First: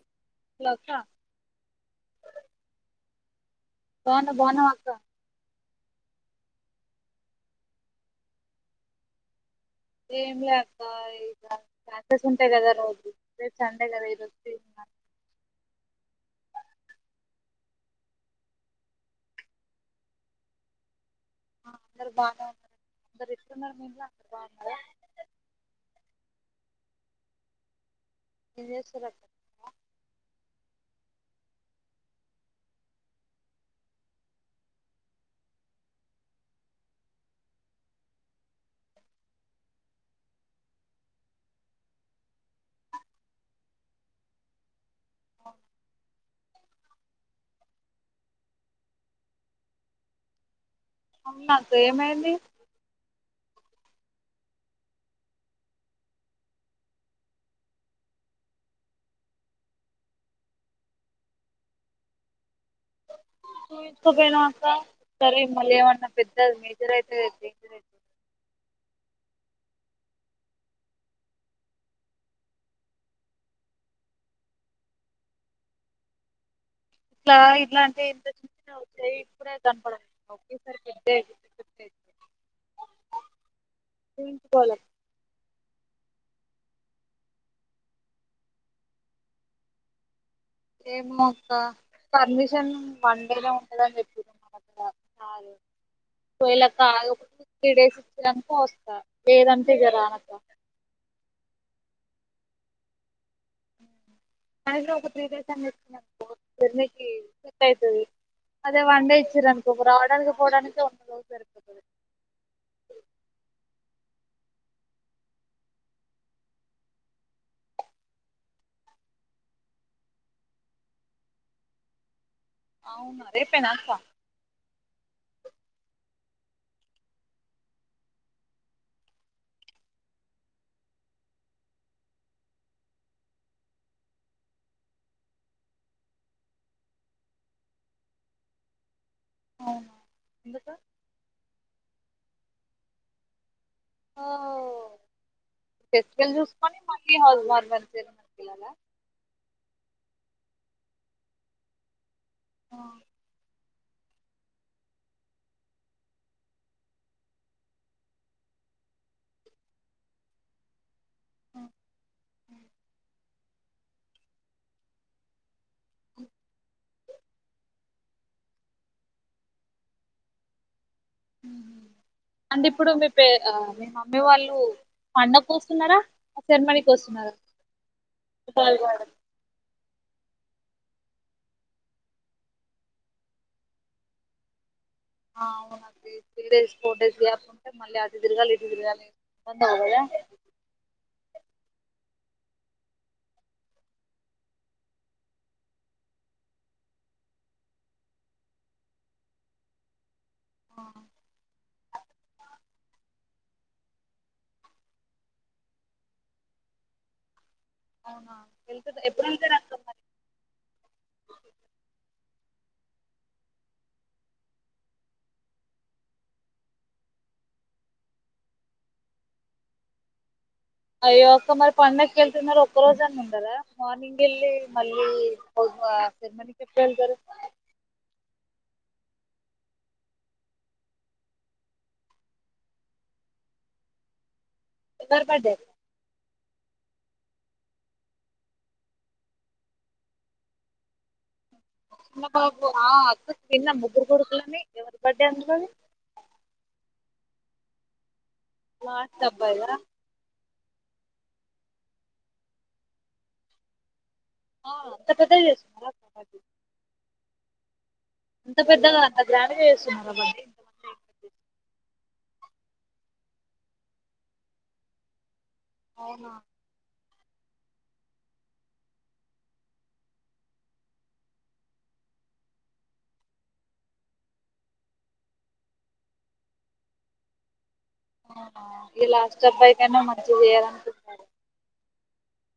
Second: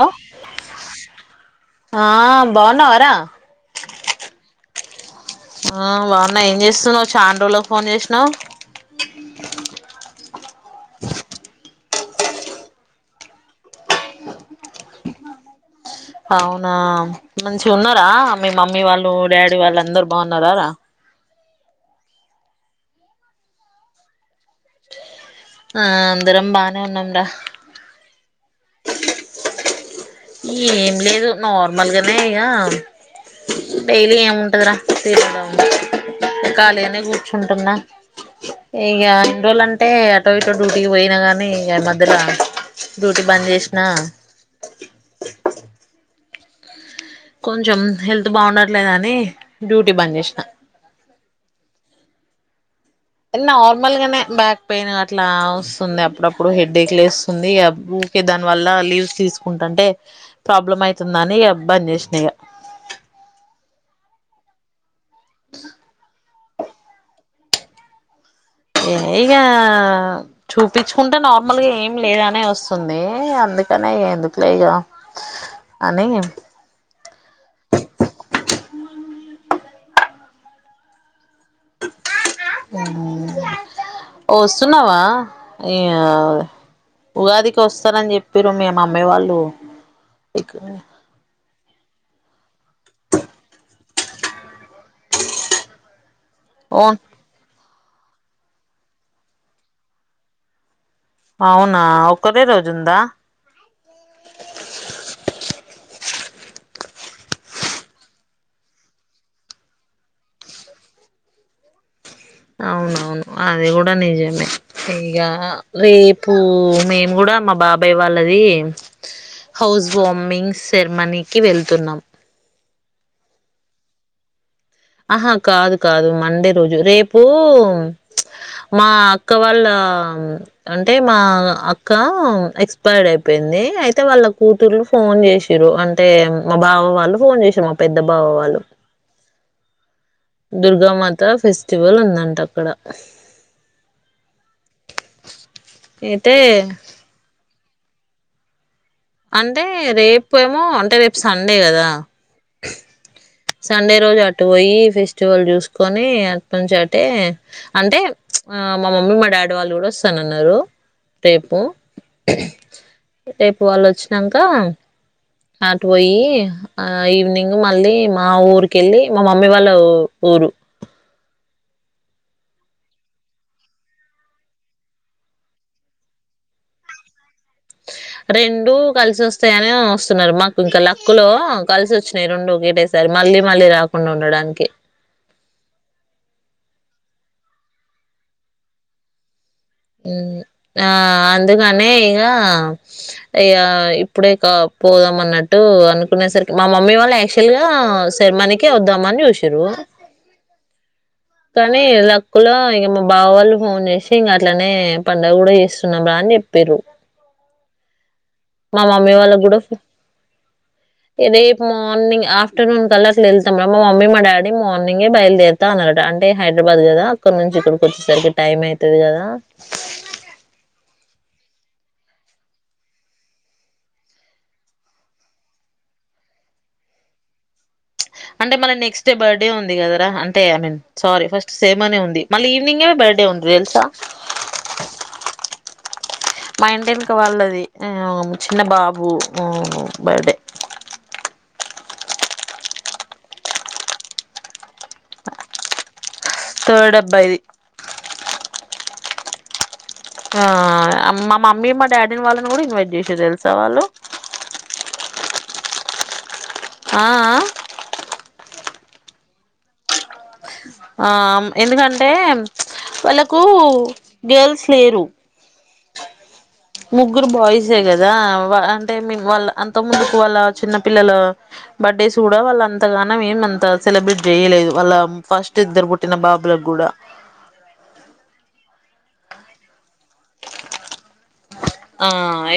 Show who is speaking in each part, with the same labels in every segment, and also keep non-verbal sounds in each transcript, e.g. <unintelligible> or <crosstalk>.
Speaker 1: Hello
Speaker 2: hello అక్క
Speaker 1: ఆ బాగున్నావా రా
Speaker 2: బావున్నా బావున్నావా అక్క
Speaker 1: ఆ బాగున్నా ఏం చేస్తున్నావు చానా రోజులకు ఫోన్ చేసినావ్
Speaker 2: ఏం లే అక్క టాస్కులు ఉంటాయి కదా రోజు రేపు సండే కదా ఈరోజు చేస్తున్న
Speaker 1: అవునా మంచి ఉన్నారా మీ మమ్మీ వాళ్ళు డాడీ వాళ్ళు అందరు బాగున్నారా రా
Speaker 2: అందరు బాగాన్నారు అందరు ఇస్తున్నారు మీరు అందరు బాగున్నారు
Speaker 1: ఆ అందరం బానే ఉన్నాంరా
Speaker 2: ఏజెసుర్కా
Speaker 1: యేమ్ లేదు నార్మల్గానే ఇయా డైలీ ఏముంటదరా తినడం ఓ ఖాళీగనే కూర్చుంటున్నా ఇగా ఇన్ రోల్ అంటే ఆటో ఇటో డ్యూటీక్ బోయినగాన్ కానీ ఇగా మధ్యలా డ్యూటీ బాజ్ జేశనా. కొంచెం హెల్త్ బాగుండట్లేదు అని డ్యూటీ బాజ్ జేశనా.
Speaker 2: అవునక్ ఏమైంది.
Speaker 1: నార్మల్గానే బ్యాక్ పెయిన్ అట్లా వసుంది. అప్పుడప్పుడు హెడేక్ లేసుంది. అబ్బు కే దాన్ వల్ల లీవ్స్ తీసుకుంటంటే ప్రాబ్లం అయితుందని ఇగా బజ్ జేశనా ఇగా.
Speaker 2: చూయిచ్చుకోపోయినవ్ అక్క సరే మలేవానా పెద్ దద్ మేజరైతే డేంజరైత్
Speaker 1: ఏ ఇగా చూపించుకుంటే నార్మల్గా ఏం లేద్ అనే వసుంది. అందుకనే ఏ ఎందుకులే ఇగా అని
Speaker 2: ఇట్లా ఇట్లా అంటే ఎంత చిన్న వొచ్చేయ్ ఇప్పుడే గణపడవ్ ఒకేసారి పెద్దయ్ చోటేయ్
Speaker 1: ఓ
Speaker 2: చూయించుకోవాలి
Speaker 1: వసున్నావా ఇయాద్ ఉగాదికి వస్తరన్ జేపిరు. మీ మా మమ్మీ వాళ్ళు
Speaker 2: ఏమో కా పర్మిషన్ వన్ డే లో ఉండదని జేపిరు మన గూడా సారు. క్వెలా కాగాపోతే త్రీ డేస్ ఇచ్చిరనుకో వస్తా లేదంటే ఇగా రానక్కా.
Speaker 1: అవునా ఒకరే రోజు ఉందా.
Speaker 2: సాయంత్రం ఒక త్రీ డేస్ అన్ జేపిండనుకో జర్మీకి సెట్ అయితది. అదే వన్ డే ఇచ్చిరనుకో రావడానికి, పోవడాకే ఓండాలో జరిపోతాది.
Speaker 1: అవునవును అది కూడా నిజమే ఇగా రేపు మేమ్ గూడా కా మా బాబాయ్ వాళ్ళది. హౌస్ ఓమింగ్ సెర్మానిక్ వెళ్తున్నాం.
Speaker 2: అవునా రేపే నాక్కా
Speaker 1: ఆహా కాదు, కాదు మండే రోజు రేపు మా అక్క వాళ్ళా అంటే మా అక్క ఎక్సపైడ్ అయిపేయ్ ఇంది. అయితే వాళ్ళ కూతుర్లు ఫోన్ జెచ్చిరు. అంటే మా బావ వాళ్ళు ఫోన్ జెచ్చిర్ మా పెద్ద బావ వాళ్ళు.
Speaker 2: అవునా ఎందుకు
Speaker 1: దుర్గామాతా ఫెస్టివల్ ఉందంట అక్కడ
Speaker 2: ఓహో ఫెస్టివల్
Speaker 1: అయితే
Speaker 2: జుసుకొని మళ్ళీ హౌజ్ మర్ ఫంచేర్ ఏళ్ళలా
Speaker 1: అంటే రేప్ ఏవమో అంటే రేపు సండే గాదా.
Speaker 2: ఆ
Speaker 1: సండే రోజు అటు వోయి. ఫెస్టివల్ జుసుకొని అట్ నుంచి అంటే ఆ మా మమ్మీ మా డాడీ వాళ్ళు కూడా వసనన్నారు.
Speaker 2: ఆ,
Speaker 1: దేపు రేపు వాళ్ళు వచ్చినాకా నాటు బోయి ఆ ఈవినింగ్ మళ్ళీ మా ఊర్ కేళ్ళి మా మమ్మీ వాళ్ళ ఊ ఊరు.
Speaker 2: ఉహు్ అంటే ఇప్పుడు మీ పే ఆ మీ మమ్మీ వాళ్ళు పండక్ వస్తున్నారా, ఆ సేర్మనీక్ వసున్నారా.
Speaker 1: రెండు కల్స్ వస్తయానే వసున్నారు మాక్ ఇంకా లక్కులో కలిసి వచ్చినాయి. రెండు ఒకటేసారి మళ్ళీ మళ్ళీ రాకుండా ఉండడానికి
Speaker 2: ఆ అవునండి. Three days four days gap ఉంటే మళ్ళీ అటు దిరగాల్ ఇటు దిరగాలి.
Speaker 1: ఉహ్ ఆ అందుకనే ఇగా కా ఇగా ఇప్పుడే కా పోదాం అన్నట్టు అనుకునేసరికి మా మమ్మీ వాళ్ళే. యాక్చువల్ గా శర్మానికే వద్దామని చూసిారు
Speaker 2: ఆ!
Speaker 1: కానీ లక్కలో ఇంక మా బాబ వాళ్ళు ఫోన్ చేసి ఇంకా ఇట్లానే పండుగ కూడా చేస్తున్నాం్రా అని చెప్పారు
Speaker 2: అవునా
Speaker 1: మా
Speaker 2: వెళ్తురు
Speaker 1: మమ్మీ
Speaker 2: ఎప్పుడు
Speaker 1: వాళ్ళకి
Speaker 2: వెళ్తారు
Speaker 1: కూడా
Speaker 2: అక్క మరి
Speaker 1: రేపు మార్నింగ్ ఆఫ్ర్ ఆఫటర్ూ కల్లా అట్లా వెళ్తాం మడం మా మమ్మీ మా డాడీ మార్నింగే బయలుదేతా అనట అంటేైదరాబాద్ కదా అక్కడ నుంచి కి వచ్చేసరికి టైమ్ అవుతుది కదా
Speaker 2: అయోక మరి పండగకు వెళ్తున్నారు ఒక్క రోజు అన్న ఉండరాా మార్నింగ్ వెళ్ళి మళ్ళీ ఫ మ చెప్ప జరు
Speaker 1: అంటే మళీ నెక్స్ డ బర్త్డే ఉంది కదా అంటే I mean sorry first same అనే ఉంది మళ్ళీ ఈవినింగ్ే బర్త్డే ఉ తెల్సా
Speaker 2: బర్బద
Speaker 1: మా ఇంటి ఇకి వాళ్ళది చిన్న బాబు బర్డే
Speaker 2: బాబు అక్క ఎన్న ము్రు కొడుకులమే వరి బడే అంది కా
Speaker 1: బరి
Speaker 2: మాతబ్బార
Speaker 1: ఆ మా మమ్మీ మా డాడీని వాళ్ళని కూడా ఇన్వైట్ చేసి తెలుసా వాళ్ళు
Speaker 2: పత
Speaker 1: ఆ
Speaker 2: అంత పెద్దగా అంత గ్రాం చేస్తున్నారుాబంీ
Speaker 1: ఆ ఎందుకంటే వాళ్ళలకు గర్ల్స్ లేరు
Speaker 2: ఆఓహా
Speaker 1: ముగ్గురు బాయ్సే కదా అంటే వాళ్ళ అంత ముందుకు వాళ్ళ చిన్న పిల్లలు బర్త్డేస్ కూడా వాళ్ళ అంతగాన ఏేమంత సెలబ్రేట్ చేయలేదు వాళ్ళ ఫస్ట్ ఇద్దరు పుట్టిన బాబులకు కూడా
Speaker 2: ఆ ఈ లాస్ట్ర్ పైక అయినా మంచి చేయాలినుకుంటారు
Speaker 1: ఆ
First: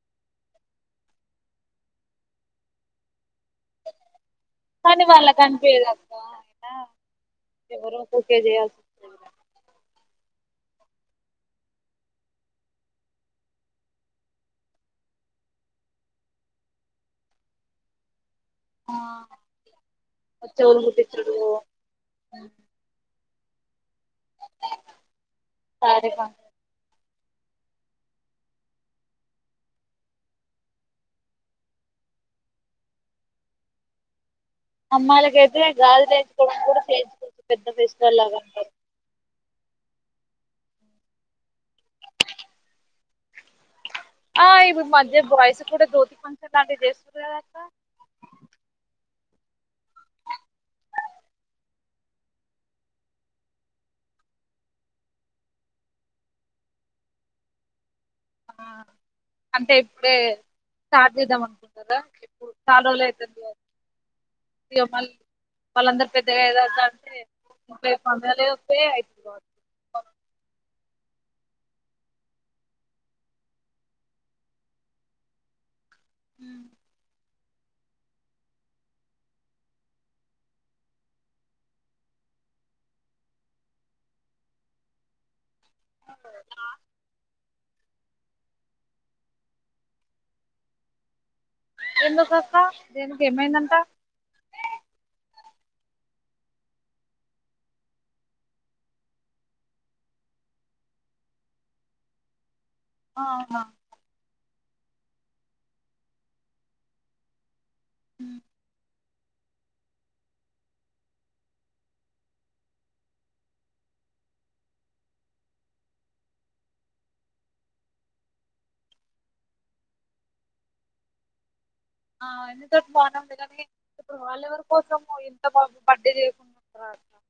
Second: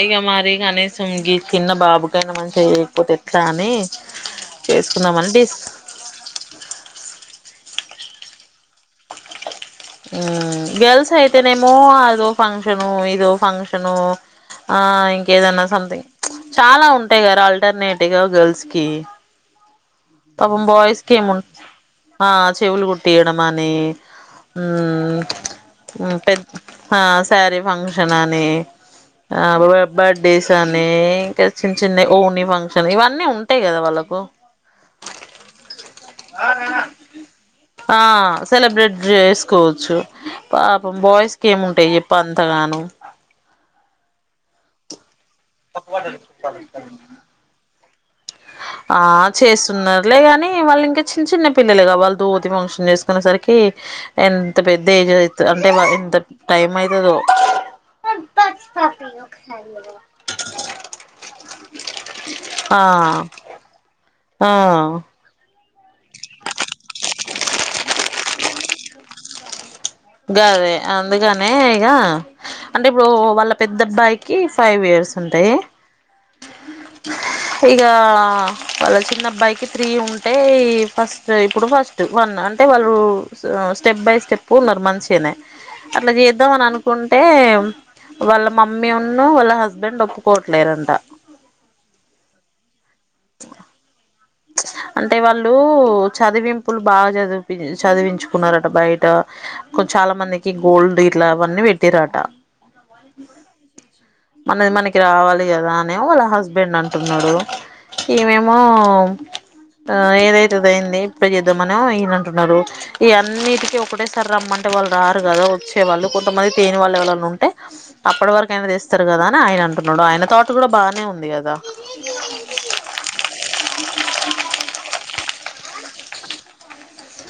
Speaker 1: ఇక మరిీ కనీసం ఈ చిిన్న బాబుకనా మన చేయకపోతే ఎట్లా అని
Speaker 2: కానీ వాళ్ళ
Speaker 1: చేసుకుందామని డిస్
Speaker 2: కనిపయేది అద్ద అయినా వరకుకేజ
Speaker 1: గర్ల్స్ అయితేనేమో అదో ఫంక్షను ఇదో ఫంక్షను ఆ ఇంకేదన్నా సంథింగ్ చాలా ఉంటాయి గారుా ఆల్టర్నేటివ్గా గర్ల్స్ స్కిే
Speaker 2: ఆ
Speaker 1: త
Speaker 2: చెవులు
Speaker 1: బయస్ కమ
Speaker 2: కుట్టించుడు
Speaker 1: చెవులుగు తీయడం అని
Speaker 2: సారీ ఫంక్షన్
Speaker 1: పెద్ద సార ఫంక్షనాని ఆ బర్త్డేస్ అని ఇంకా చిన్న చిన్న ఓని ఫంక్షన్ ఇవన్నీ ఉంటాయి కదా వాళ్ళ తకు
Speaker 2: అమ్మాయిలక అయితే గాలి తెయించుకోవడంనికి కూడా చేయించుకోవచ్చు పెద్ద ఫెస్టివల్ లాగా అంటారు
Speaker 1: తీకోవచ్చు పాప బాయ్స్ క ఏముంటాయి చెప్ప అంతగాను
Speaker 2: ఆ ఇవి మధ్య వయస కూడాడ దో త పస అ రస్
Speaker 1: ఆ చేస్తున్నారు లేగాని వాళ్ళు ఇంకా చిన్న చిన్న పిల్లలుగా వాళ్ళు దోతి ఫంక్షన్ చేసుకునే సరికి ఎంత పెద్ద ఏజ్ అవు అంటే ఎంత టైం అవుతుందో
Speaker 2: ఆ,
Speaker 1: పచ్స్తపీ
Speaker 2: అంటే ఇప్పుడే స్టార్ట్ చేద్దాం అనుకుంటారా ఇప్పుడు
Speaker 1: ఆ
Speaker 2: చాలా రోజులు అయితుంది
Speaker 1: ఆ
Speaker 2: ఇగ మళ్ళీ వాళ్ళందరు పెద్దగా ఏద అంటే ముప్పై పందలు అయితుంది కాట్
Speaker 1: దే అందుకనే ఇక అంటే ఇప్పుడు వాళ్ళ పెద్ద అబ్బాయికి ఫైవ్ ఇయర్స్ <unintelligible> ఇక వాళ్ళ చిన్నబ్బాయికి త్రీ ఉంటే ఫస్ట్ ఇప్పుడు ఫస్ట్ వన్ అంటే వాళ్ళు స్టెప్ బై స్టెప్ మంచినే అట్లా చేద్దాం అని అనుకుంటే వాళ్ళ మమ్మీ ఉన్న వాళ్ళ హస్బెండ్ ఓపుకోవట్ల
Speaker 2: ఎందుక వస్తా దేనికి ఏమైందంట
Speaker 1: అంటే వాళ్ళు చదివింపులు బాగా చది చదివించుకున్నారట బయట కొం చాలా మందికి గోల్డ్ ఇట్లా అవన్నీ పెట్టరాట
Speaker 2: అవునా
Speaker 1: మనది మనకి రావాలి కదా అనే వాళ్ళ హస్బెండ్ అంటున్నాడు
Speaker 2: ఉమ్
Speaker 1: ఈమేమో ఆ ఏదైతేద అయింది ఇప్పుడు చేద్దామని అంటూనంటున్నారు ఈ అన్నిటికీ ఒకటే సారి రమ్మంటే వాళ్ళు రారు కదా వచ్చే వాళ్ళు కొంతమంది తేన వాళ్ళు ఎవన్నా ఉంటే అప్పటి వరకు అయినా తెస్తారు కదా అని ఆయన అంటున్నారు డు ఆయన తాట్ కూడా బాగానే ఉంది కదా
Speaker 2: బాగునే ఉంది కానీ ఇప్పుడు వాళ్ళెవరి కోసము ఇంత బాబు బర్డీ చేయకుండాంటారా అ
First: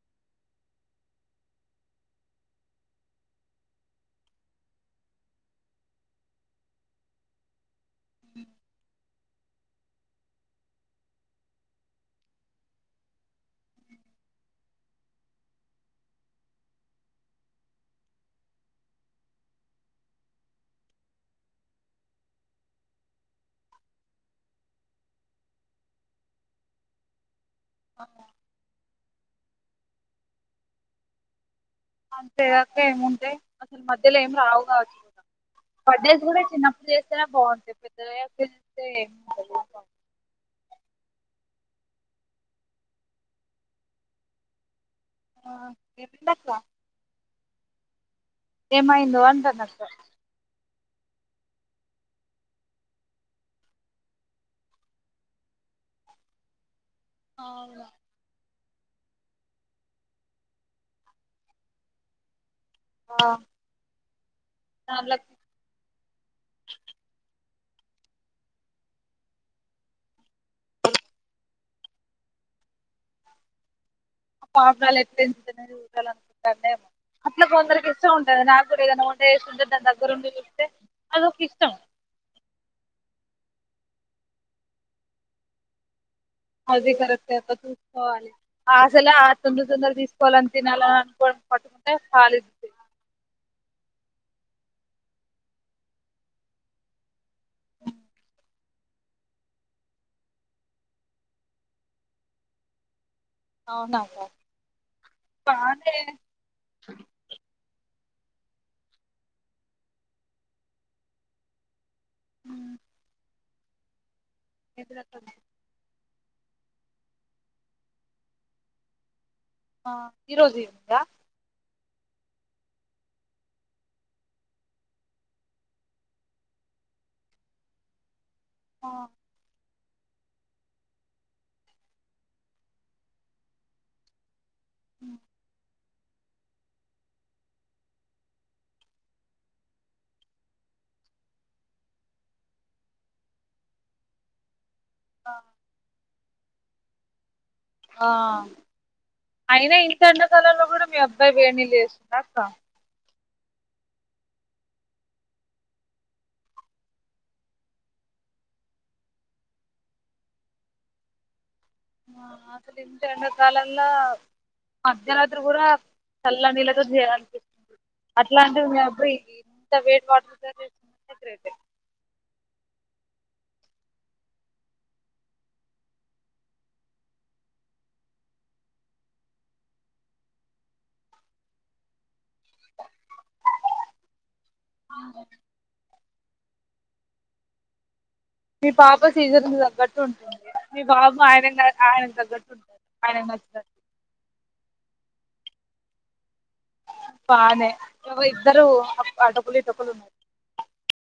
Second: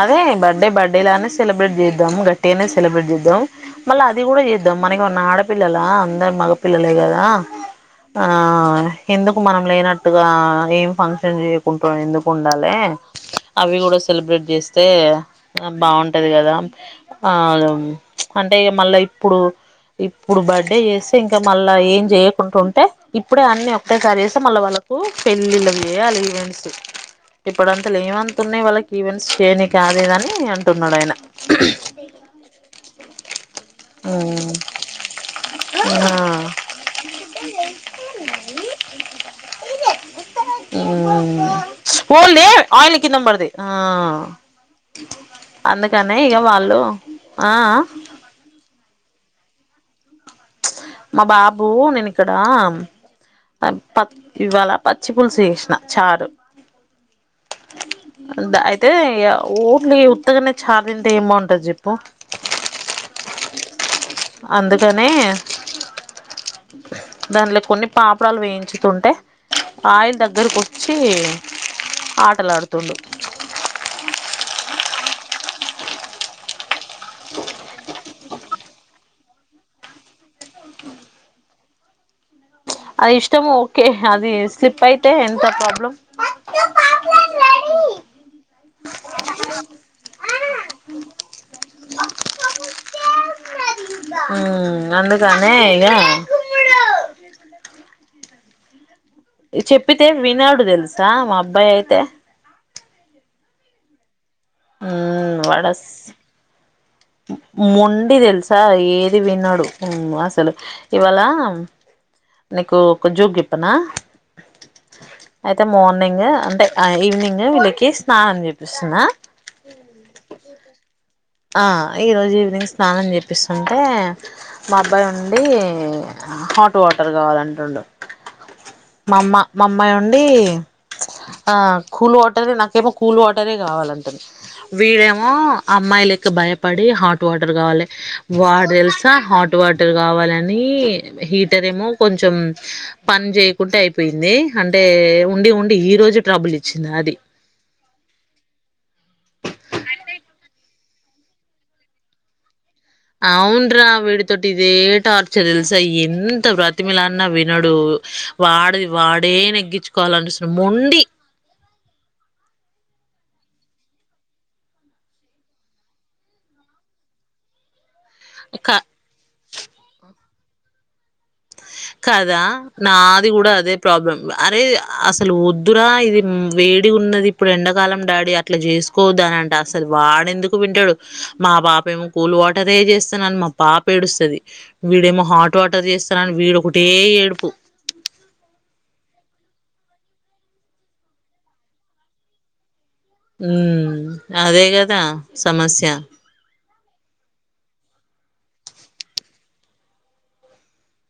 Speaker 1: అదే బర్త్డే బర్త్డే లానే సెలబ్రేట్ చేద్దాం గట్టి అనే సెలబ్రేట్ చేద్దాం మళ్ళీ అది కూడా ఇద్ద మనకి ఉన్న ఆడపిల్లలా అందరు మగ పిల్లలే కదా ఆ ఎందుకు మనం లేనట్టుగా ఏం ఫంక్షన్ చేయకుంటు ఎందుకు ఉండాలి అవి కూడా సెలబ్రేట్ చేస్తే బాగుంటది కదా ఆ అంటే ఇక మళ్ళా ఇప్పుడు ఇప్పుడు బర్త్డే చేస్తే ఇంకా మళ్ళా ఏం చేయకుంంటడా ఉంటే ఇప్పుడే అన్నిీ ఒకటేసారి చేస్తే మళ్ళా వాళ్ళ కు పెళ్ళిళ్ళ చేయాలి ఈవెంట్స్ ఇప్పుడు అంతలో
Speaker 2: ఆ,
Speaker 1: ఏమంతతు ఉన్నాయి వాళ్ళకి ఈవెంట్స్ చేయని కాదుదని అంటున్నాడు ఆయన
Speaker 2: అంతేకాక ఏముంటేయి అసలు మధ్యలో ఏం రావు కావచ్చు క బర్డేస్ కూడా
Speaker 1: ఆ
Speaker 2: చిన్నప్పుడు చేస్తేనే బాగుంటాయి పెద్ద అయ్యాక ఏంటంది
Speaker 1: పోఓల్దే ఆయిల్ కిందం పడది ఆ
Speaker 2: ఆ
Speaker 1: అందుకనే ఇక
Speaker 2: ఏమైందక్క
Speaker 1: వాళ్ళు ఆ
Speaker 2: ఏమైంది అంటూనా
Speaker 1: మా బాబు నేను ఇక్కడ ప ఇవాళ పచ్చి పులుసు చేసిన చారు
Speaker 2: అవునా
Speaker 1: అయితే అయితే ఉత్తగానే చార్ తింటే ఏ బాగుంటది జప్పు
Speaker 2: ఆ
Speaker 1: అందుకనే దానిలో కొన్ని పాపరాలు వేయించుతుంటే ఆయిల్ దగ్గరకు వచ్చి ఆటలాడుతుడు
Speaker 2: పాపలు చూడాలనుకుంటారనేమో అట్లా కొందరికి ఇష్టం ఉంటంది నాకు గుడి ఏద ఉండే సందర్ దాని దగ్గరుండి చూస్తే అదక ఇష్టం
Speaker 1: అది ఇష్టము ఓకే అది స్లిప్ అయితే ఎంత ప్రాబ్లం
Speaker 2: అది కరెక్ట్ చూసుకోవాలి ఆసలే ఆ తొందర తొందరలు తీసుకోవాలని తినాలని అనుకోవడం పట్టుకుంటే చాల ఇ
Speaker 1: ఉ అందుకనేే ఇద చెప్పితే వినాడు తెలుసా మా అబ్బాయి అయితే
Speaker 2: అవునా
Speaker 1: ఉ వడస్
Speaker 2: బానే
Speaker 1: మొండి తెలుసా ఏది విన్నాడు అసలు ఇవాళ నీకు ఒక జోక్ చెపన
Speaker 2: ఎప్పుడు వస్తావ్
Speaker 1: మార్నింగ్ అంటే ఈవినింగ్ వీళ్ళకి స్నానం చేపిస్తున్నా
Speaker 2: ఆ ఈ రోజు ఏ ఉందా
Speaker 1: ఈరోజు ఈవినింగ్ స్నానం చేపిస్తుంటే మా అబ్బాయి ఉండి హాట్ వాటర్ కావాలంటుండు
Speaker 2: ఆ
Speaker 1: మా అమ్మ మా అమ్మాయి ఉండి ఆ కూల్ వాటర్ నాకేమో కూల్ వాటరే కావాలంటంది
Speaker 2: ఉమ్,
Speaker 1: వీడేమో అమ్మాయిల ఇంకా భయపడి హాట్ వాటర్ కావాలి వాడు తెలుసా హాట్ వాటర్ కావాలని హీటర్ ఏమో కొంచెం పని చేయకుంటే అయిపోయింది అంటే
Speaker 2: ఆ.
Speaker 1: ఉండి ఉండి ఈ రోజు ట్రబుల్ ఇచ్చింది అది
Speaker 2: హా అయినా ఇంత ఎండాకాలంలో కూడా మీ అబ్బాయి వేడి నీళ్లు చేస్తుండ అక్క
Speaker 1: అవున్రా విడితొటిఈదే టార్చర్ ఎల్సా ఎంత బతిమిలాడీన్న వినడు వాడది వాడే నెగ్గించుకోవాలని చూస్తుండు మొండి
Speaker 2: అసలు గీత ఎండాకాలంలో మధ్యరాత్రి కూడా చల్ల నీళ్ళతో చేయలనిపిస్తుంది అట్లాంటివి
Speaker 1: క
Speaker 2: మీ అప్పుడు ఇంత వెయిట్ వాటర్
Speaker 1: కదా నాది కూడా అదే ప్రాబ్లం అరే అసలు వద్దురా ఇది వేడి ఉన్నది ఇప్పుడు ఎండాకాలం డాడీ అట్లా చేసుకోవద్దా అని అంటే అసలు వాడెందుకు వింటాడు మా మా పాప ఏమో కూల్ వాటరే చేస్తానని మా పాప ఏడుస్తుంది వీడేమో హాట్ వాటర్ చేస్తన్నానని ఒక్కటే ఏడుపు
Speaker 2: మీ పాప సీజన్ కు తగ్గట్టు ఉంటుంది మీ బాబు ఆయన ఆయనకు తగ్గట్టు ఉంటుంది
Speaker 1: హ అదే కదా సమస్య
Speaker 2: బానే ఇద్దరు అటు ఒక్కరు ఇటు ఒక్కరు ఉన్నారు